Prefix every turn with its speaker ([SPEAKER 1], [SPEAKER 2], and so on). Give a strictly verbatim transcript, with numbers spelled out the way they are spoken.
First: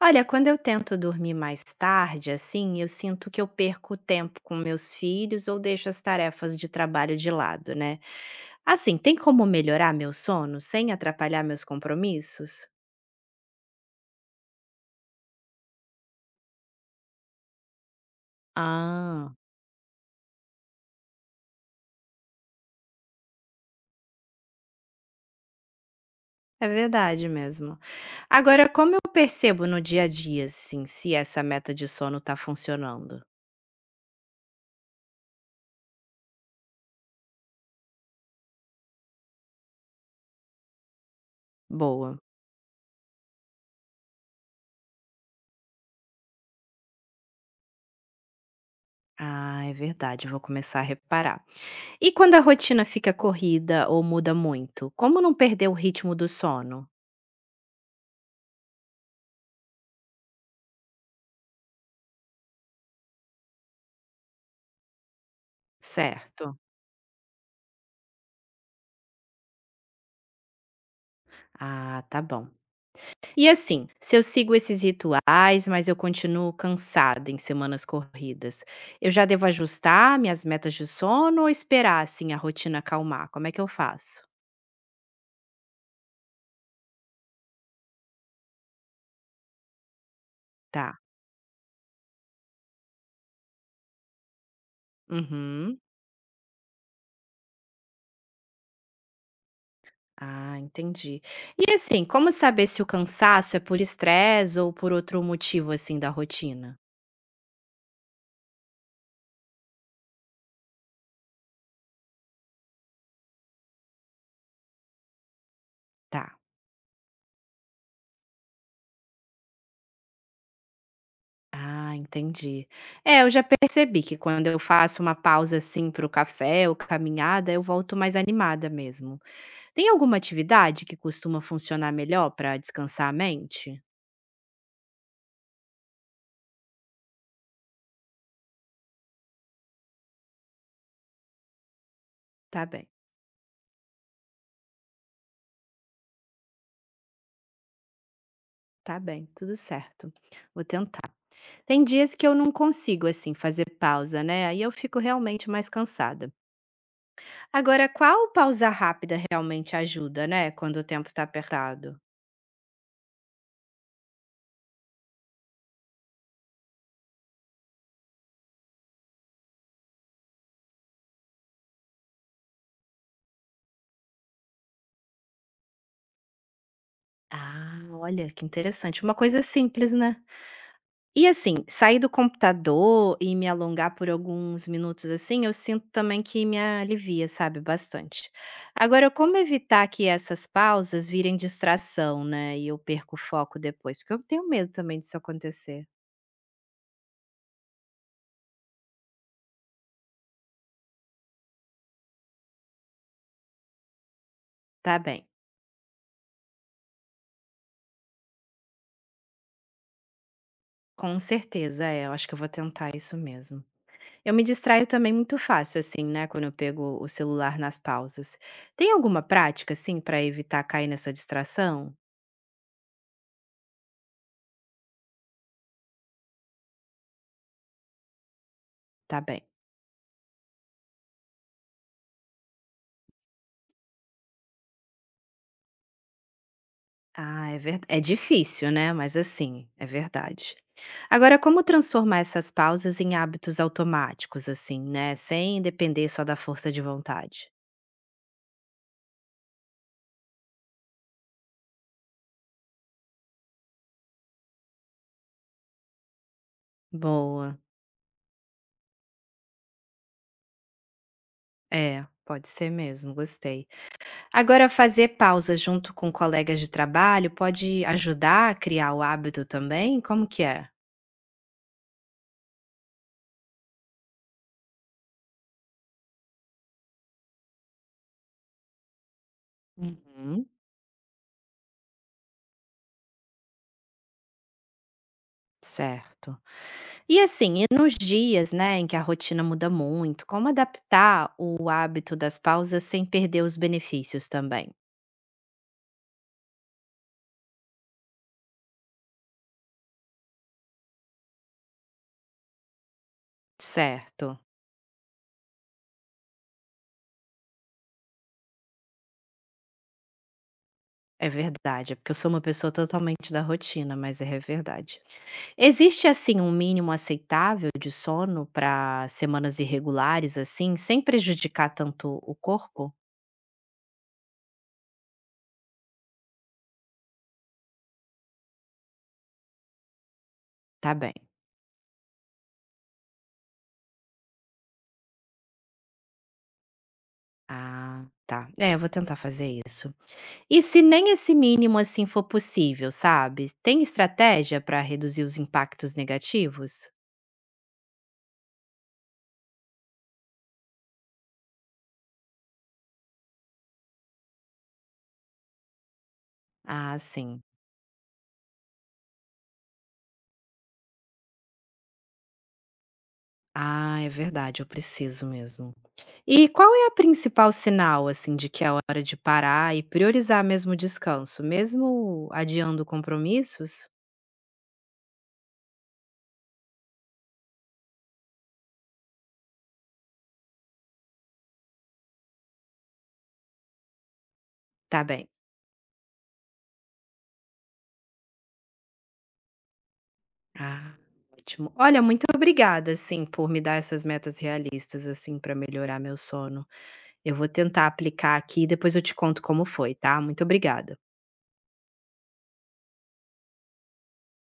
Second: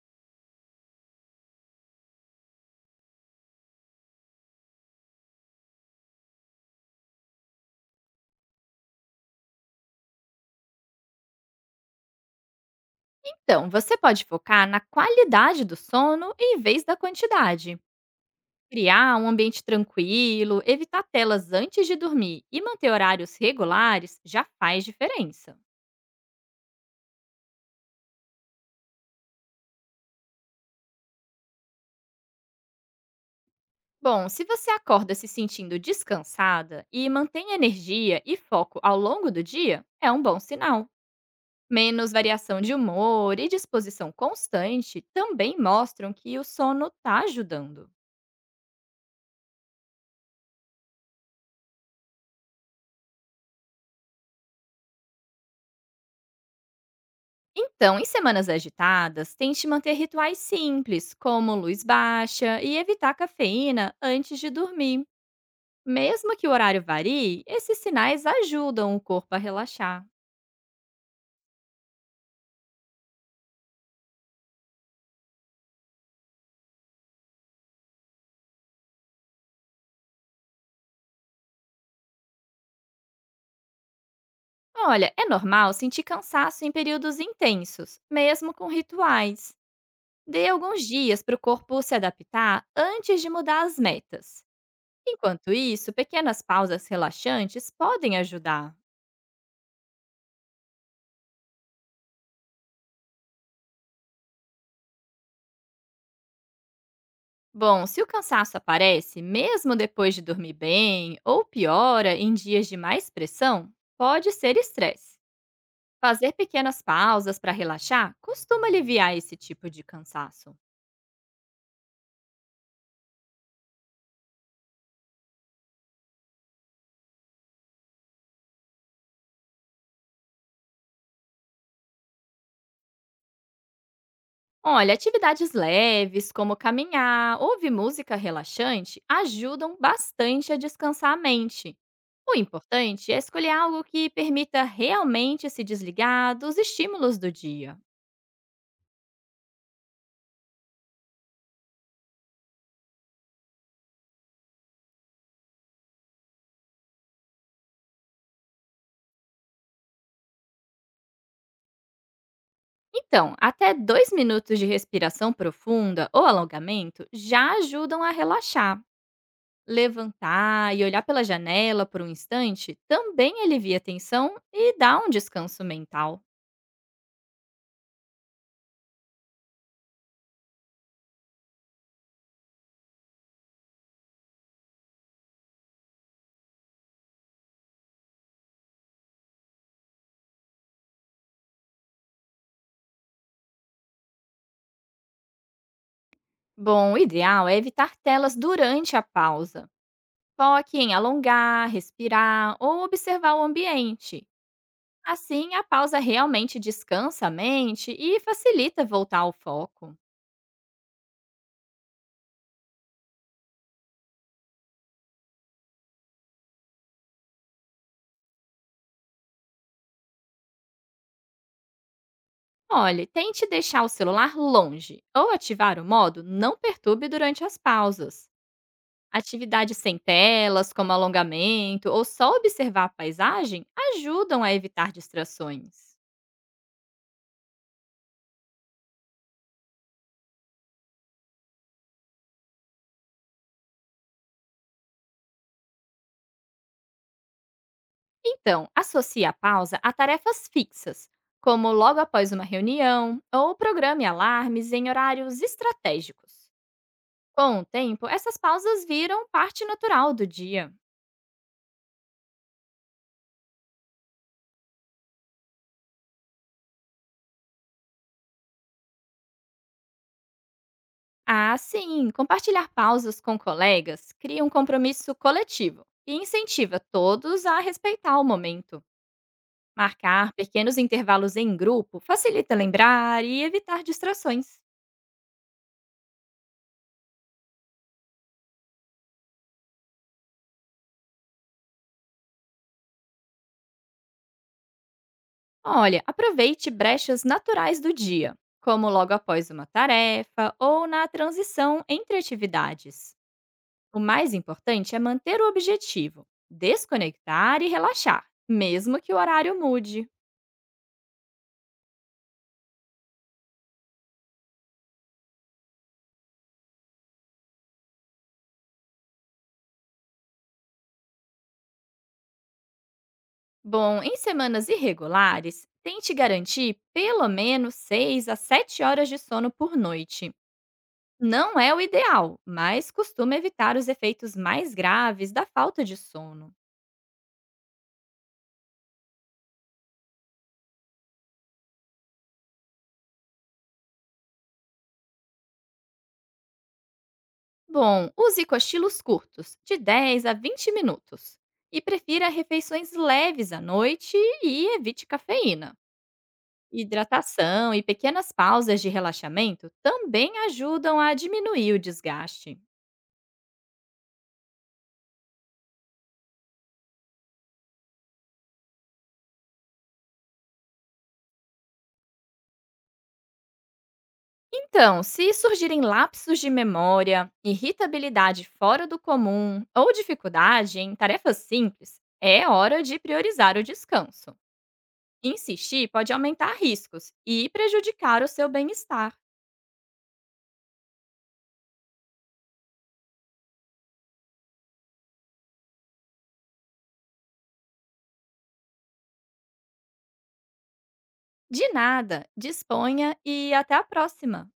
[SPEAKER 1] Olha, quando eu tento dormir mais tarde, assim, eu sinto que eu perco tempo com meus filhos ou deixo as tarefas de trabalho de lado, né? Assim, tem como melhorar meu sono sem atrapalhar meus compromissos?
[SPEAKER 2] Então, você pode focar na qualidade do sono em vez da quantidade. Criar um
[SPEAKER 1] Ah,
[SPEAKER 2] ambiente tranquilo, evitar telas antes de dormir e manter horários regulares já faz diferença.
[SPEAKER 1] é verdade mesmo. Agora, como eu percebo no dia a dia, assim, se essa meta de sono tá funcionando?
[SPEAKER 2] Bom, se você acorda se sentindo descansada e mantém energia e foco ao longo do dia, é um bom sinal. Menos
[SPEAKER 1] Boa.
[SPEAKER 2] variação de humor e disposição constante também mostram que o sono está ajudando.
[SPEAKER 1] Ah, é verdade, vou começar a reparar. E quando a rotina fica corrida ou muda muito, como não perder o ritmo do sono?
[SPEAKER 2] Então, em semanas agitadas, tente manter rituais simples, como luz baixa e evitar cafeína antes de dormir. Mesmo que o
[SPEAKER 1] Certo.
[SPEAKER 2] horário varie, esses sinais ajudam o corpo a relaxar.
[SPEAKER 1] Ah, tá bom. E assim, se eu sigo esses rituais, mas eu continuo cansada em semanas corridas, eu já devo ajustar minhas metas de sono ou esperar assim a rotina acalmar? Como é que eu faço?
[SPEAKER 2] Olha, é normal sentir cansaço em períodos intensos, mesmo com rituais. Dê alguns
[SPEAKER 1] Tá.
[SPEAKER 2] dias para o corpo se adaptar antes de mudar as metas. Enquanto
[SPEAKER 1] Uhum.
[SPEAKER 2] isso, pequenas pausas relaxantes podem ajudar.
[SPEAKER 1] Ah, entendi. E assim, como saber se o cansaço é por estresse ou por outro motivo assim da rotina?
[SPEAKER 2] Bom, se o cansaço aparece, mesmo depois de dormir bem, ou piora em dias de mais pressão, pode ser estresse. Fazer
[SPEAKER 1] Tá.
[SPEAKER 2] pequenas pausas para relaxar costuma aliviar esse tipo de cansaço.
[SPEAKER 1] Ah, entendi. É, eu já percebi que quando eu faço uma pausa assim para o café ou caminhada, eu volto mais animada mesmo. Tem alguma atividade que costuma funcionar melhor para descansar a mente?
[SPEAKER 2] Olha, atividades leves, como caminhar, ouvir música relaxante, ajudam bastante a descansar a mente. O
[SPEAKER 1] Tá bem,
[SPEAKER 2] importante é escolher algo que permita realmente se desligar dos estímulos do dia.
[SPEAKER 1] tá bem, tudo certo. Vou tentar. Tem dias que eu não consigo, assim, fazer pausa, né? Aí eu fico realmente mais cansada. Agora, qual pausa rápida realmente ajuda, né? Quando o tempo tá apertado?
[SPEAKER 2] Então, até dois minutos de respiração profunda ou alongamento já ajudam a relaxar. Levantar e olhar pela janela por um instante também alivia a tensão e dá um descanso mental.
[SPEAKER 1] Ah, olha que interessante. Uma coisa simples, né? E assim, sair do computador e me alongar por alguns minutos, assim, eu sinto também que me alivia, sabe, bastante. Agora, como evitar que essas pausas virem distração, né, e eu perco o foco depois? Porque eu tenho medo também disso acontecer.
[SPEAKER 2] Bom, o ideal é evitar telas durante a pausa. Foque em alongar, respirar ou observar o ambiente.
[SPEAKER 1] Tá bem.
[SPEAKER 2] Assim, a pausa realmente descansa a mente e facilita voltar ao foco.
[SPEAKER 1] Com certeza, é, eu acho que eu vou tentar isso mesmo. Eu me distraio também muito fácil, assim, né, quando eu pego o celular nas pausas. Tem alguma prática, assim, para evitar cair nessa distração?
[SPEAKER 2] Olhe, tente deixar o celular longe ou ativar o modo não perturbe durante as pausas.
[SPEAKER 1] Tá bem.
[SPEAKER 2] Atividades sem telas, como alongamento ou só observar a paisagem, ajudam a evitar distrações.
[SPEAKER 1] Ah, é ver é difícil, né, mas assim, é verdade. Agora como transformar essas pausas em hábitos automáticos, assim, né, sem depender só da força de vontade?
[SPEAKER 2] Então, associe a pausa a tarefas fixas, como logo após uma reunião, ou programe alarmes em horários estratégicos.
[SPEAKER 1] Boa.
[SPEAKER 2] Com o tempo, essas pausas viram parte natural do dia.
[SPEAKER 1] É, pode ser mesmo, gostei. Agora fazer pausas junto com colegas de trabalho pode ajudar a criar o hábito também? Como que é?
[SPEAKER 2] Ah, sim! Compartilhar pausas com colegas cria um compromisso coletivo e incentiva todos a respeitar o momento. Marcar
[SPEAKER 1] Uhum.
[SPEAKER 2] pequenos intervalos em grupo facilita lembrar e evitar distrações.
[SPEAKER 1] Certo. E assim, e nos dias, né, em que a rotina muda muito, como adaptar o hábito das pausas sem perder os benefícios também?
[SPEAKER 2] Olha, aproveite brechas naturais do dia, como logo após uma tarefa ou na transição entre atividades. O
[SPEAKER 1] Certo,
[SPEAKER 2] mais importante é manter o objetivo, desconectar e relaxar, mesmo que o horário mude.
[SPEAKER 1] é verdade, é porque eu sou uma pessoa totalmente da rotina, mas é verdade. Existe, assim, um mínimo aceitável de sono para semanas irregulares, assim, sem prejudicar tanto o corpo?
[SPEAKER 2] Bom, em semanas irregulares, tente garantir pelo menos seis a sete horas de sono por noite.
[SPEAKER 1] Tá bem.
[SPEAKER 2] Não é o ideal, mas costuma evitar os efeitos mais graves da falta de sono.
[SPEAKER 1] Ah, tá. É, eu vou tentar fazer isso. E se nem esse mínimo, assim, for possível, sabe, tem estratégia para reduzir os impactos negativos?
[SPEAKER 2] Bom, use cochilos curtos, de dez a vinte minutos. E prefira refeições leves à noite e evite cafeína.
[SPEAKER 1] Ah, sim.
[SPEAKER 2] Hidratação e pequenas pausas de relaxamento também ajudam a diminuir o desgaste.
[SPEAKER 1] Ah, é verdade, eu preciso mesmo. E qual é a principal sinal, assim, de que é hora de parar e priorizar mesmo o descanso, mesmo adiando compromissos?
[SPEAKER 2] Então, se surgirem lapsos de memória, irritabilidade fora do comum ou dificuldade em tarefas simples, é hora de priorizar o descanso.
[SPEAKER 1] Tá bem.
[SPEAKER 2] Insistir pode aumentar riscos e prejudicar o seu bem-estar.
[SPEAKER 1] Ah, ótimo. Olha, muito obrigada, assim, por me dar essas metas realistas, assim, para melhorar meu sono. Eu vou tentar aplicar aqui e depois eu te conto como foi, tá? Muito obrigada.
[SPEAKER 2] De nada, disponha e até a próxima!